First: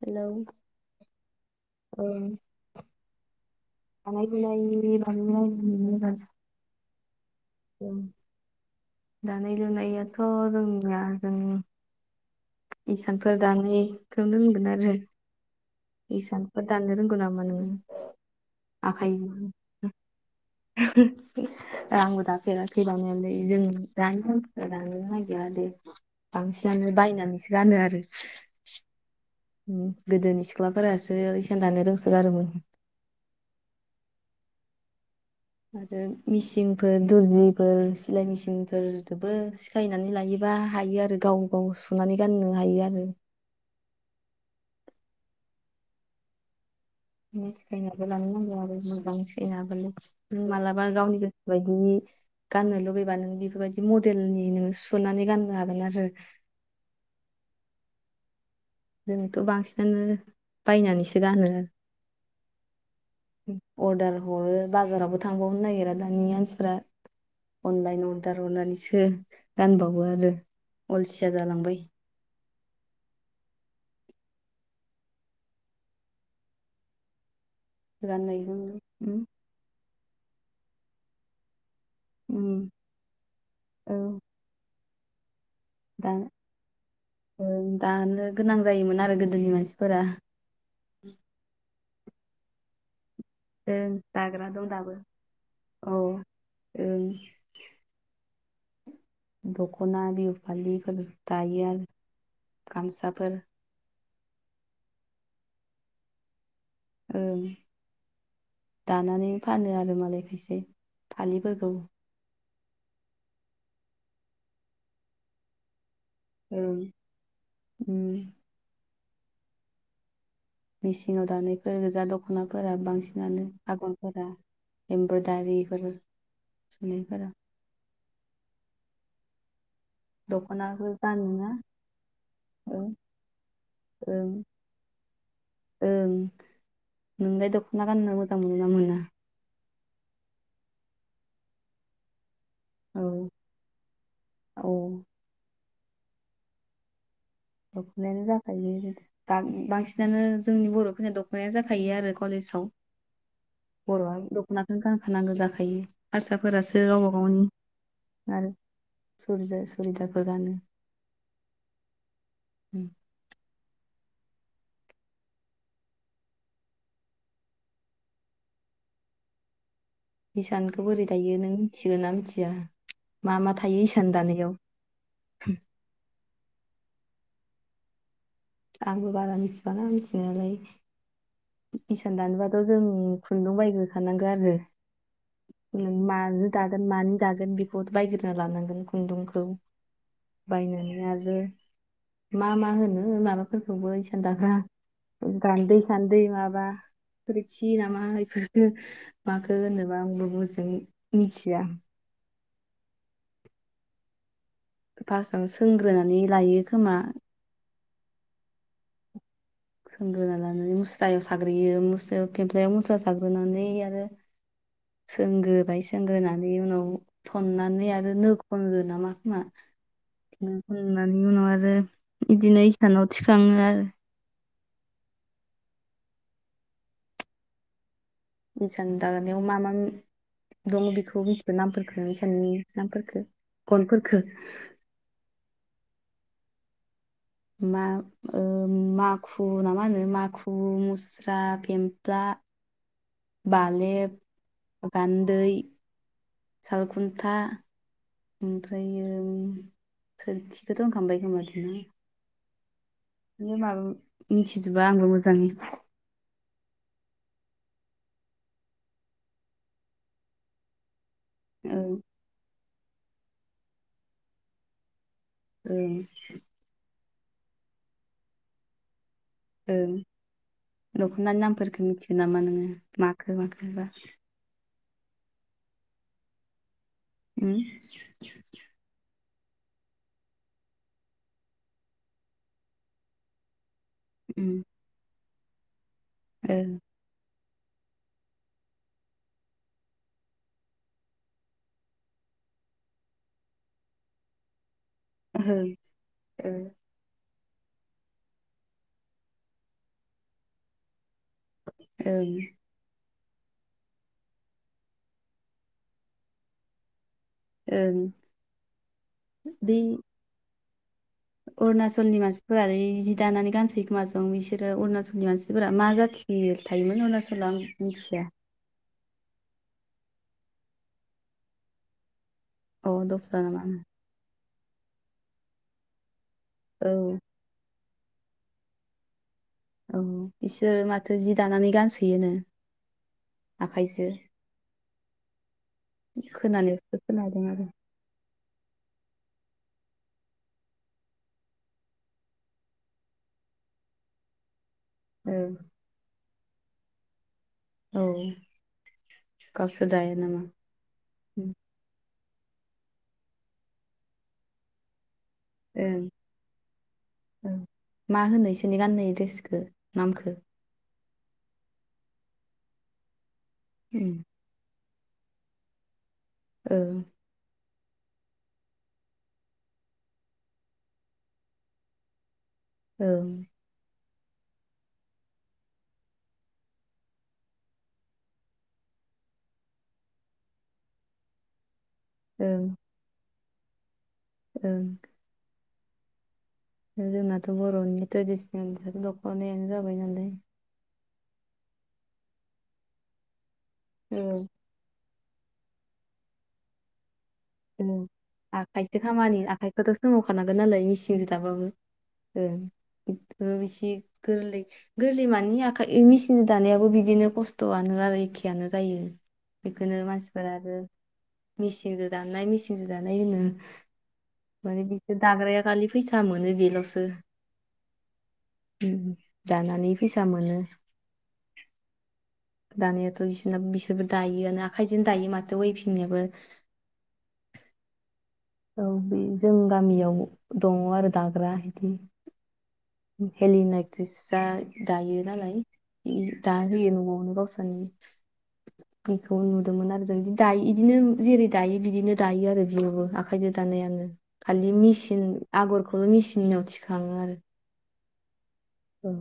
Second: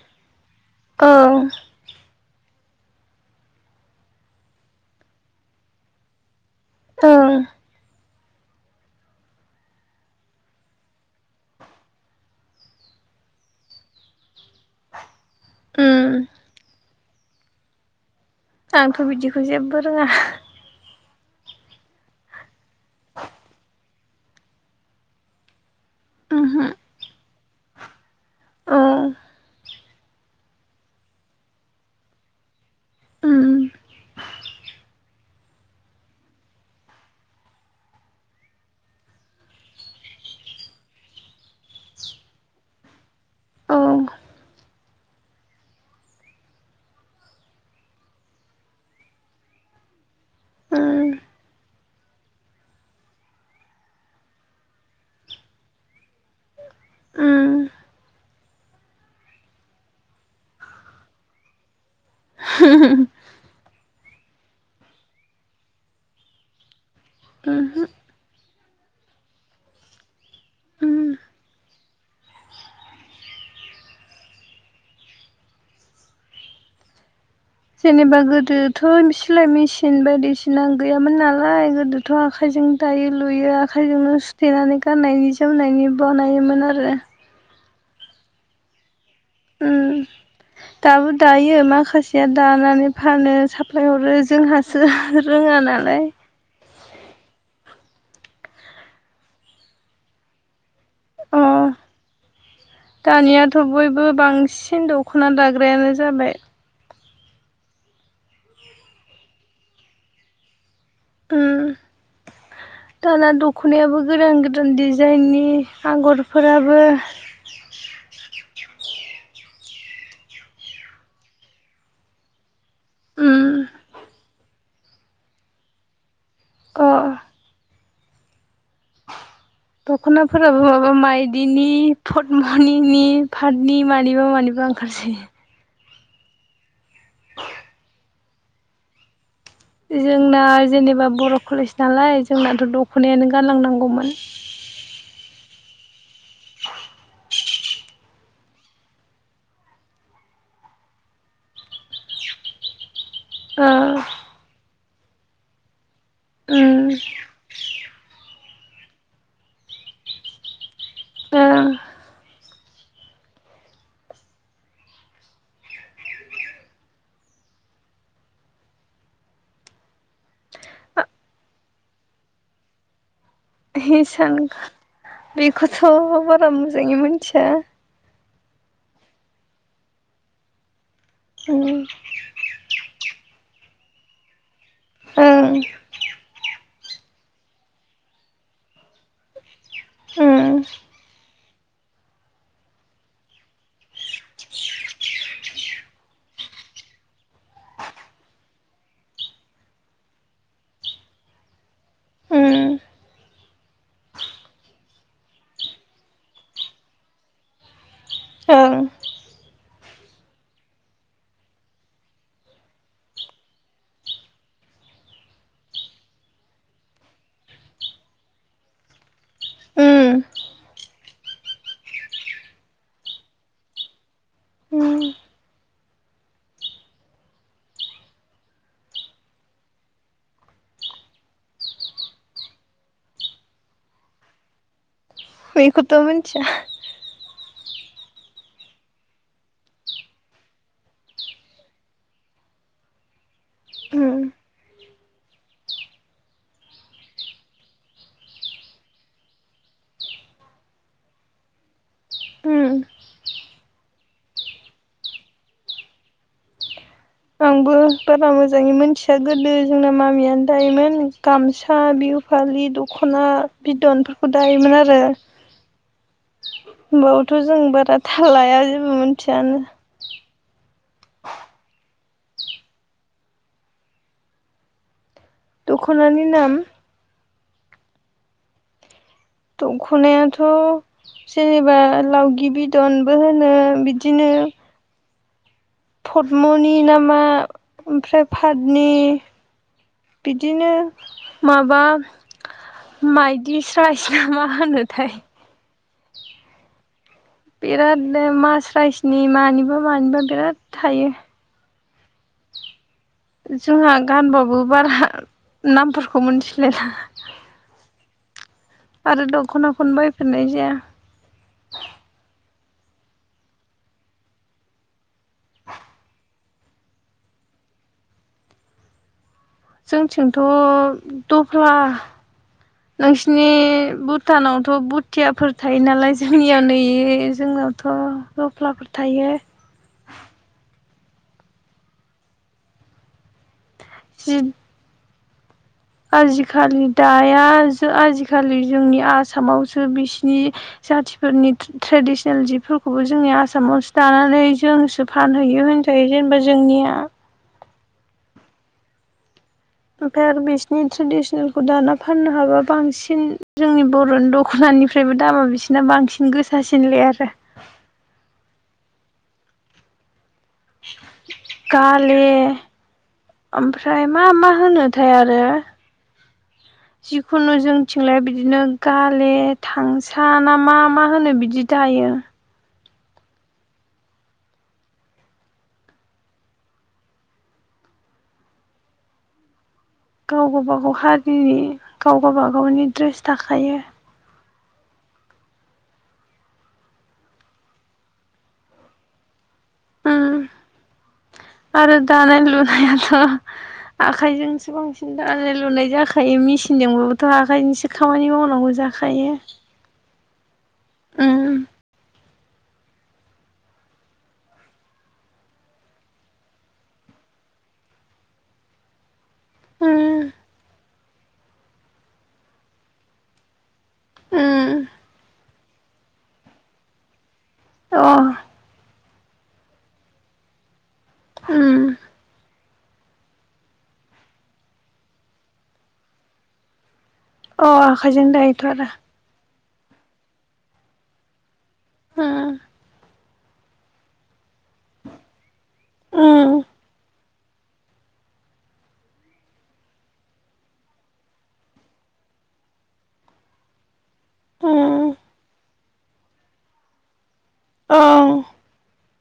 हेल' ओं औ दानाय लुनायनि बागै [unintelligible] ओं ओं दानाय लुनायाथ' रोंया जों इसानफोर दानायखौनो रोंगोन आरो उम इसानफोर दाननो रोंङ गोनां मोनो आंथ' बिदिखौ आखाइजों जेबो रोङा आंबो दाफेराखैबांनायलाय जों दानि मांसि दाननो नागिरा दे उमहो बांसिनानो बायनानैसो गानो आरो औ उम गोदोनि सिख्लाफोरासो इसान दानो रोंसादोंमोन [inaudible] उम आरो मेसिनफोर दुरजिफोर सिलाय मेसिनफोरजोंबो सिखायनानै लायोबा बा हायो आरो गाव गाव सुनानै गाननो हायो आरो औ नो सिखायनानै लानो नांगौ आरो मोजां सिखायनो हाबालाय मालाबा उम गावनि गोसो बायदि गाननो लुुबैबा नों बेफोरबायदि मडेलनि नोङो सुनानै गाननो हागोन आरो ओ जोंथ' बांसिनानो बायनानैसो गानो उमहो अर्डार हरो बाजारावबो थांबावनो नागिरा दानि मानसिफ्रा अनलायन अदार [unintelligible] 'नानैसो गानबावो आरो उम अलसिया जालांबाय जेनेबा गाननाय जोमनाय गोदोथ' उम सिलाय मेसिन बायदिसिना गैयामोन नालाय गोदो थ उम आखाइजों दायो लुयो औ आखाइजोंनो सुथेनानै गाननायनि जोमनायनि दा बानायोमोन आरो ओं दानो गोनां जायोमोन आरो गो दाबो दायो माखासेया दानानै फानो साप्लाय ओं हरो दाग्रा दं जोंहासो रोङा नालाय उम दख'ना बिहु फालिफोर दायो अ आरो गामसाफोर बो बांसिन दख'ना दाग्रायानो जाबाय ओं दानानै फानो आरो मालाय खायसे उम फालिफोरखौ दाना दख'नायाबो गोदान गोदान डजाइननि ओं आगरफोराबो उम मेसिनाव दानायफोर गोजा दख'नाफोरा उम बांसिनानो आगरफोरा एम्ब्र'दारिफोर अ सुनायफोरा दख'नाफोराबो माबा दख'नाफोर गानोना माइदिनि ओं पटमनिनि पातनि ओं मानिबा मानिबा ओंखारसै ओं नोंलाय दख'ना गाननो मोजां मोनो ना मोना? जोंना जेनेबा बर' कलेज नालाय जोंनाथ' औ दख'नायानो गानलांनांगौमोन। औ [inaudible] दख'नायानो जाखायो बां बांसिनानो जोंनि बर'फोरनि दख'नायानो जाखायो आरो कलेज सौ ओ [inaudible] बर'आ दख'नाखौ गानखानांगो जाखायो हारसाफोरासो उम गावबा गावनि आरो सुरिजा सुरिदाखौ गानो ओं उम इसानखौ बोरै दायो नों मिथिगोन ना मिथिया मा मा थायो इसान हिसान दानायाव बेखौथ' बारा मोजाङै मिनथिया आंबो बारा मिथिबावाना मिथिनायालाय उम हिसान दानोबाथ' जों खुन्दुं बायदि ओंखारनांगो आरो ओं ओम माजों दाग गोन मानि दागोन बेखौ बायग्रोना लानांगोन खुन्दुंखौ। उम बायनानै आरो मा मा होनो माबाफोरखौबो इसान दाग्रा गान्दै सानदै दैमा बा सोरखि नामा बेफोरखो माखो होनो आंबो मोजां मिथिया। उम फार्स्टआव सोंग्रोनानै लायो खोमा। ओं सोंग्रोना लानानै मुस्रायाव साग्रोयो मुस्रायाव खेमफ्लायाव मुस्रा साग्रोनानै आरो। सोंग्रोबाय सोंग्रोनानै उनाव थननानै आरो नो खनगो नामा खोमा उम नो अननानै उनाव आरो बिदिनो इसानाव थिखाङो आरो। उम हिसान दानायाव मा मा दङ बेखौ मिथिगौ नामफोरफोरखौ इसानि नामफोरखो गनफोरफोरखो। बेखौथ' मोनथिया मा ओ माखु नामा होनो माखु, मुस्रा, फेमफ्ला बालेब, उम गान्दै सालखुन्था ओमफ्रायो सोरखिखौथ' होनखांबाय माथो न'? उम बिनो माबा मिथिजोबा आंबो' मोजाङै। उम बारा मोजाङै मोनथिया गोदो जोंना मामियानो दायोमोन। गामसा ओं बिहु फालि दख'ना बिदनफोरखौ दायोमोन आरो। औ होमबाबोथ' जों बारा थाल लाया जेबोमोन ओं दख'नानि नामफोरखौ मिथ मोनामोन माखौ माखौबा दखानानि नाम उम दख'नायाथ' जेनेबा लावगि बिदनबो होनो बि दिनो उम ओं पदम'नि नामा ओमफ्राय पाटनि बिदिनो माबा माइदिस्रायना मा होनो ओं ओ बिराद नो मासराइसनि मानिबा मानिबा बिराद थायो। ओं जोंहा गानबाबो बारा नामफोरखौ मिथिलायलाङा। ओं आरो दख'ना बै खौनो बायफेरनाय जाया। अरुणाचलनि मानसिफोरालाय जि दानानै गानसैयो खोमाज जों बिसोरो अरुणाचलनि मानसिफोरा मा जाथ थि थायोमोन अरुनाचलाव आं मिथिया। जोंथिंथ' दफ्ला अ दफ्ला नोंसिनि नामा भुटानावथ' भुथियाफोर थायो नालाय। जोंनिया नै औ जोंनावथ' दफ्लाफोर थायो। औ बिसोरो माथो जि दानानै गानसोयोनो? आखाइजों जि आजिखालि खोनादों दाया आरो आज आजि खालि जोंनि आसामावसो बिसिनि जाथिफोरनि ट्रेडिसनेल जिफोरखौबो जोङो नि आसामावसो दानानै जोंसो औ फानहैयो होनजायो। जेनेबा जोंनिया औ गावसोर दाया ओमफाय आरो नामा बिसोरनि उम, ट्रेडिसनेलखौ दाना फाननो हाबा बांसिन जोंनि बर'नि दख'नानिफ्रायबो दामा बिसोरना ओं बांसिन गोसासिनलाय आरो। ड्रेसखो नामखो। गाले ओमफ्राय उम, मा-मा होनो। थाय आरो ओं जिखुनु जों। बिथिंलाया बिदिनो गाले थांसा ना मा-मा होनो बिदि दायो। ओ। गाव-गावबागाव हारिनि ओं गाव-गावबागावनि ड्रेस थाखायो। ओं। जोंनाथ' बर'नि ट्रेडिसनेलथ दख'नायानो जाबाय नालाय। उम आरो दानाय-लुनायाथ' ओं आखाइजोंसो बांसिन। दानाय-लुनाय जाखायो मिसिनजोंबो। ओम आखाइसो खामानि आखाइखौथ' सोसावखानांगोन नालाय मेसिनजों उम दाबाबो। ओं। इसे गोरलै-गोरलै मानि आखाइ मेसिन दानायाबो बिदिनो खस्त'आनो। आरो एखेयानो जायो। बेखोनो उम मानसिफोरा आरो मेचिनजों दानाय-मेचिनजों दानाय होनो। उम माने बिसोर दाग्राया खालि फैसा मोनो बेल'सो। अ। दानानै फैसा मोनो। ओम। दानायाथ' बिसोरना-बिसोरबो दायोआनो आखाइजों दायो माथो वैभिंनाबो। अ! आखायजों दायोथ' आरो। जों गामियाव दङ' आरो दाग्रा इदि। उम हेलिना एक्ट्रिसा दायो नालाय इ उम दाहोयो न'आवनो गाव। साननि। बेखौ नुदोंमोन आरो जों इदि दायो इदिनो जेरै दायो दायो दायो आरो बियावबो आखाइजों दायो। खालि उम मेचिनि आगरखौल' मेसिननिनाव थिखाङो आरो। औ। औ‌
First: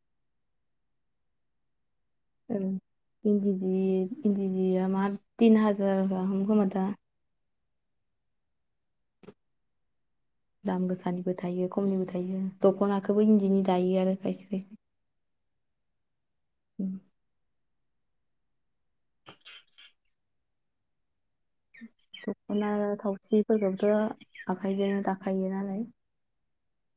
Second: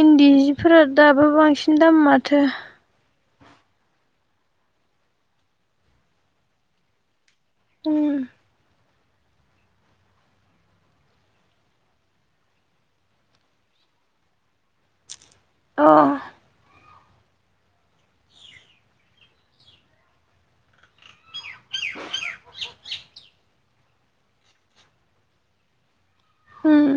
इन्दि जिफोरा दाबो बांसिन दाम माथो। इन्दि-इन्दि जिया मा तिन हाजार गाहाम खोमा दा। ओम। दाम गोसानिबो थायो खमनिबो थायो दख'नाखौबो इन्दिनि दायो आरो खायसे-खायसे। [inaudible] अ! दख'ना थावसिफोरखौथ' आखायजों दाखायो नालाय। होम।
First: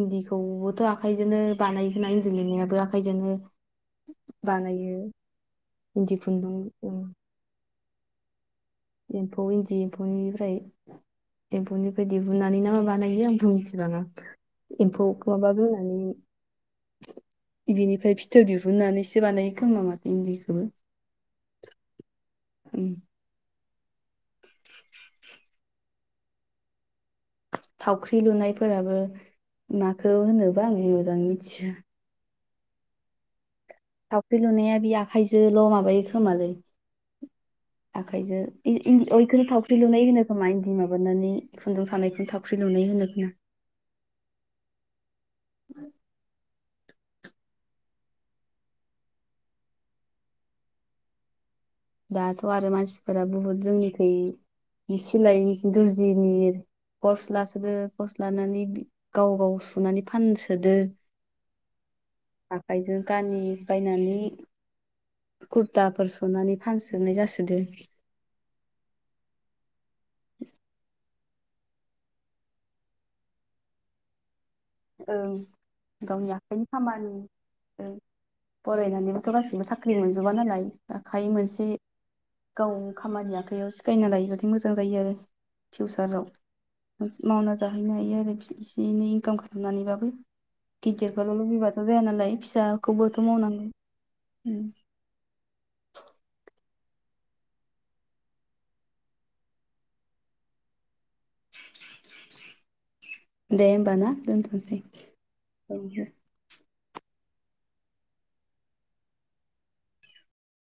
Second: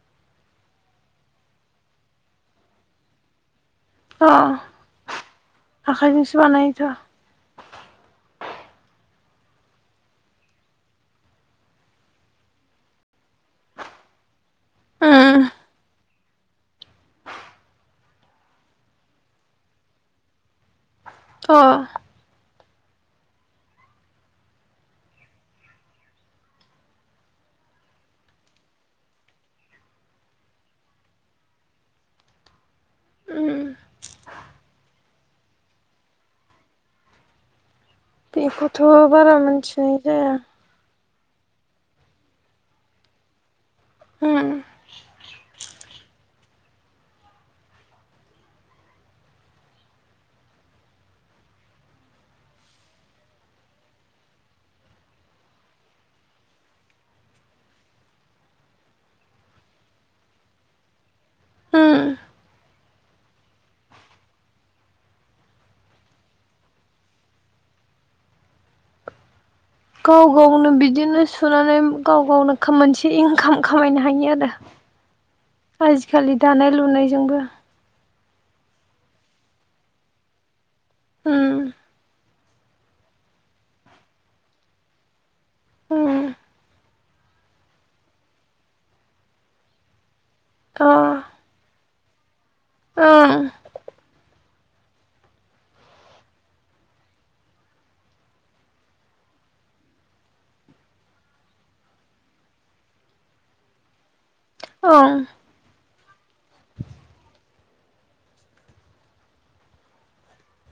इन्दिखौबोथ' आखाइजोंनो बानायनाय इन्दि लिरनायाबो आखाइजोंनो। अ बानायो इन्दि आखाइजोंसो बानायोथ' खुन्दुं। एम्फौ इन्दि एम्फौनिफ्राय। एम्फौनिफ्राय दिहुननानै ना मा बानायो आंबो मिन्थिबांङा‌। एम्फौ उम माबाग्रोनानै। बिनिफ्राय फिथोब दिहुननानैसो बानायो खोमा माथो इन्दिखौबो? अ! ओम। [inaudible] थावख्रि लुनायफोराबो माखौ होनोबा आं मोजां मिथिया? उम थावख्रि लुनाया बि आखाइजोल' माबायो खोमालै। आखाइजो बेखौथ' इ-इ-अ बारा इखोनो थावख्रि मोनथिनाय लुनाय होनो जाया खोमा इन्दि। नानै खुन्दुं सानायखौनो थावख्रि लुनाय होनो खोमा। होम‌। दाथ' आरो मानसिफोरा बुहुद जोंनिखै सिलाय दुरजिनि कर्स लासोदो कर्स लानानै बि गाव गाव सुनानै फानसोदो। उम। आखाइजों गानि बायनानै कुरताफोर सुनानै फानसोनाय जासोदो। गाव गावनो बिदिनो सुनानै गाव गावनो खामोनसे इनकाम खामायनो हायो आरो। ओं गावनि आजिखालि आखाइनि दानाय खामानि। लुनायजोंबो फरायनानैबोथ' गासिबो साख्रि मोनजोबा नालाय आखाय उम मोनसे गाव खामानि आखाइयाव सिखायना लायोबाथाय मोजां जायो आरो उम फिउसाराव। मावना जाहैनो हायो आरो बिदियैनो एसे एनै इनकाम खालामनानैबाबो अ गिदिरखौल' लुबैबा जाया नालाय फिसाखौबोथ' ओं मावनांगौ ओम। दे होमबा ना दोनथनोसै ओं औ।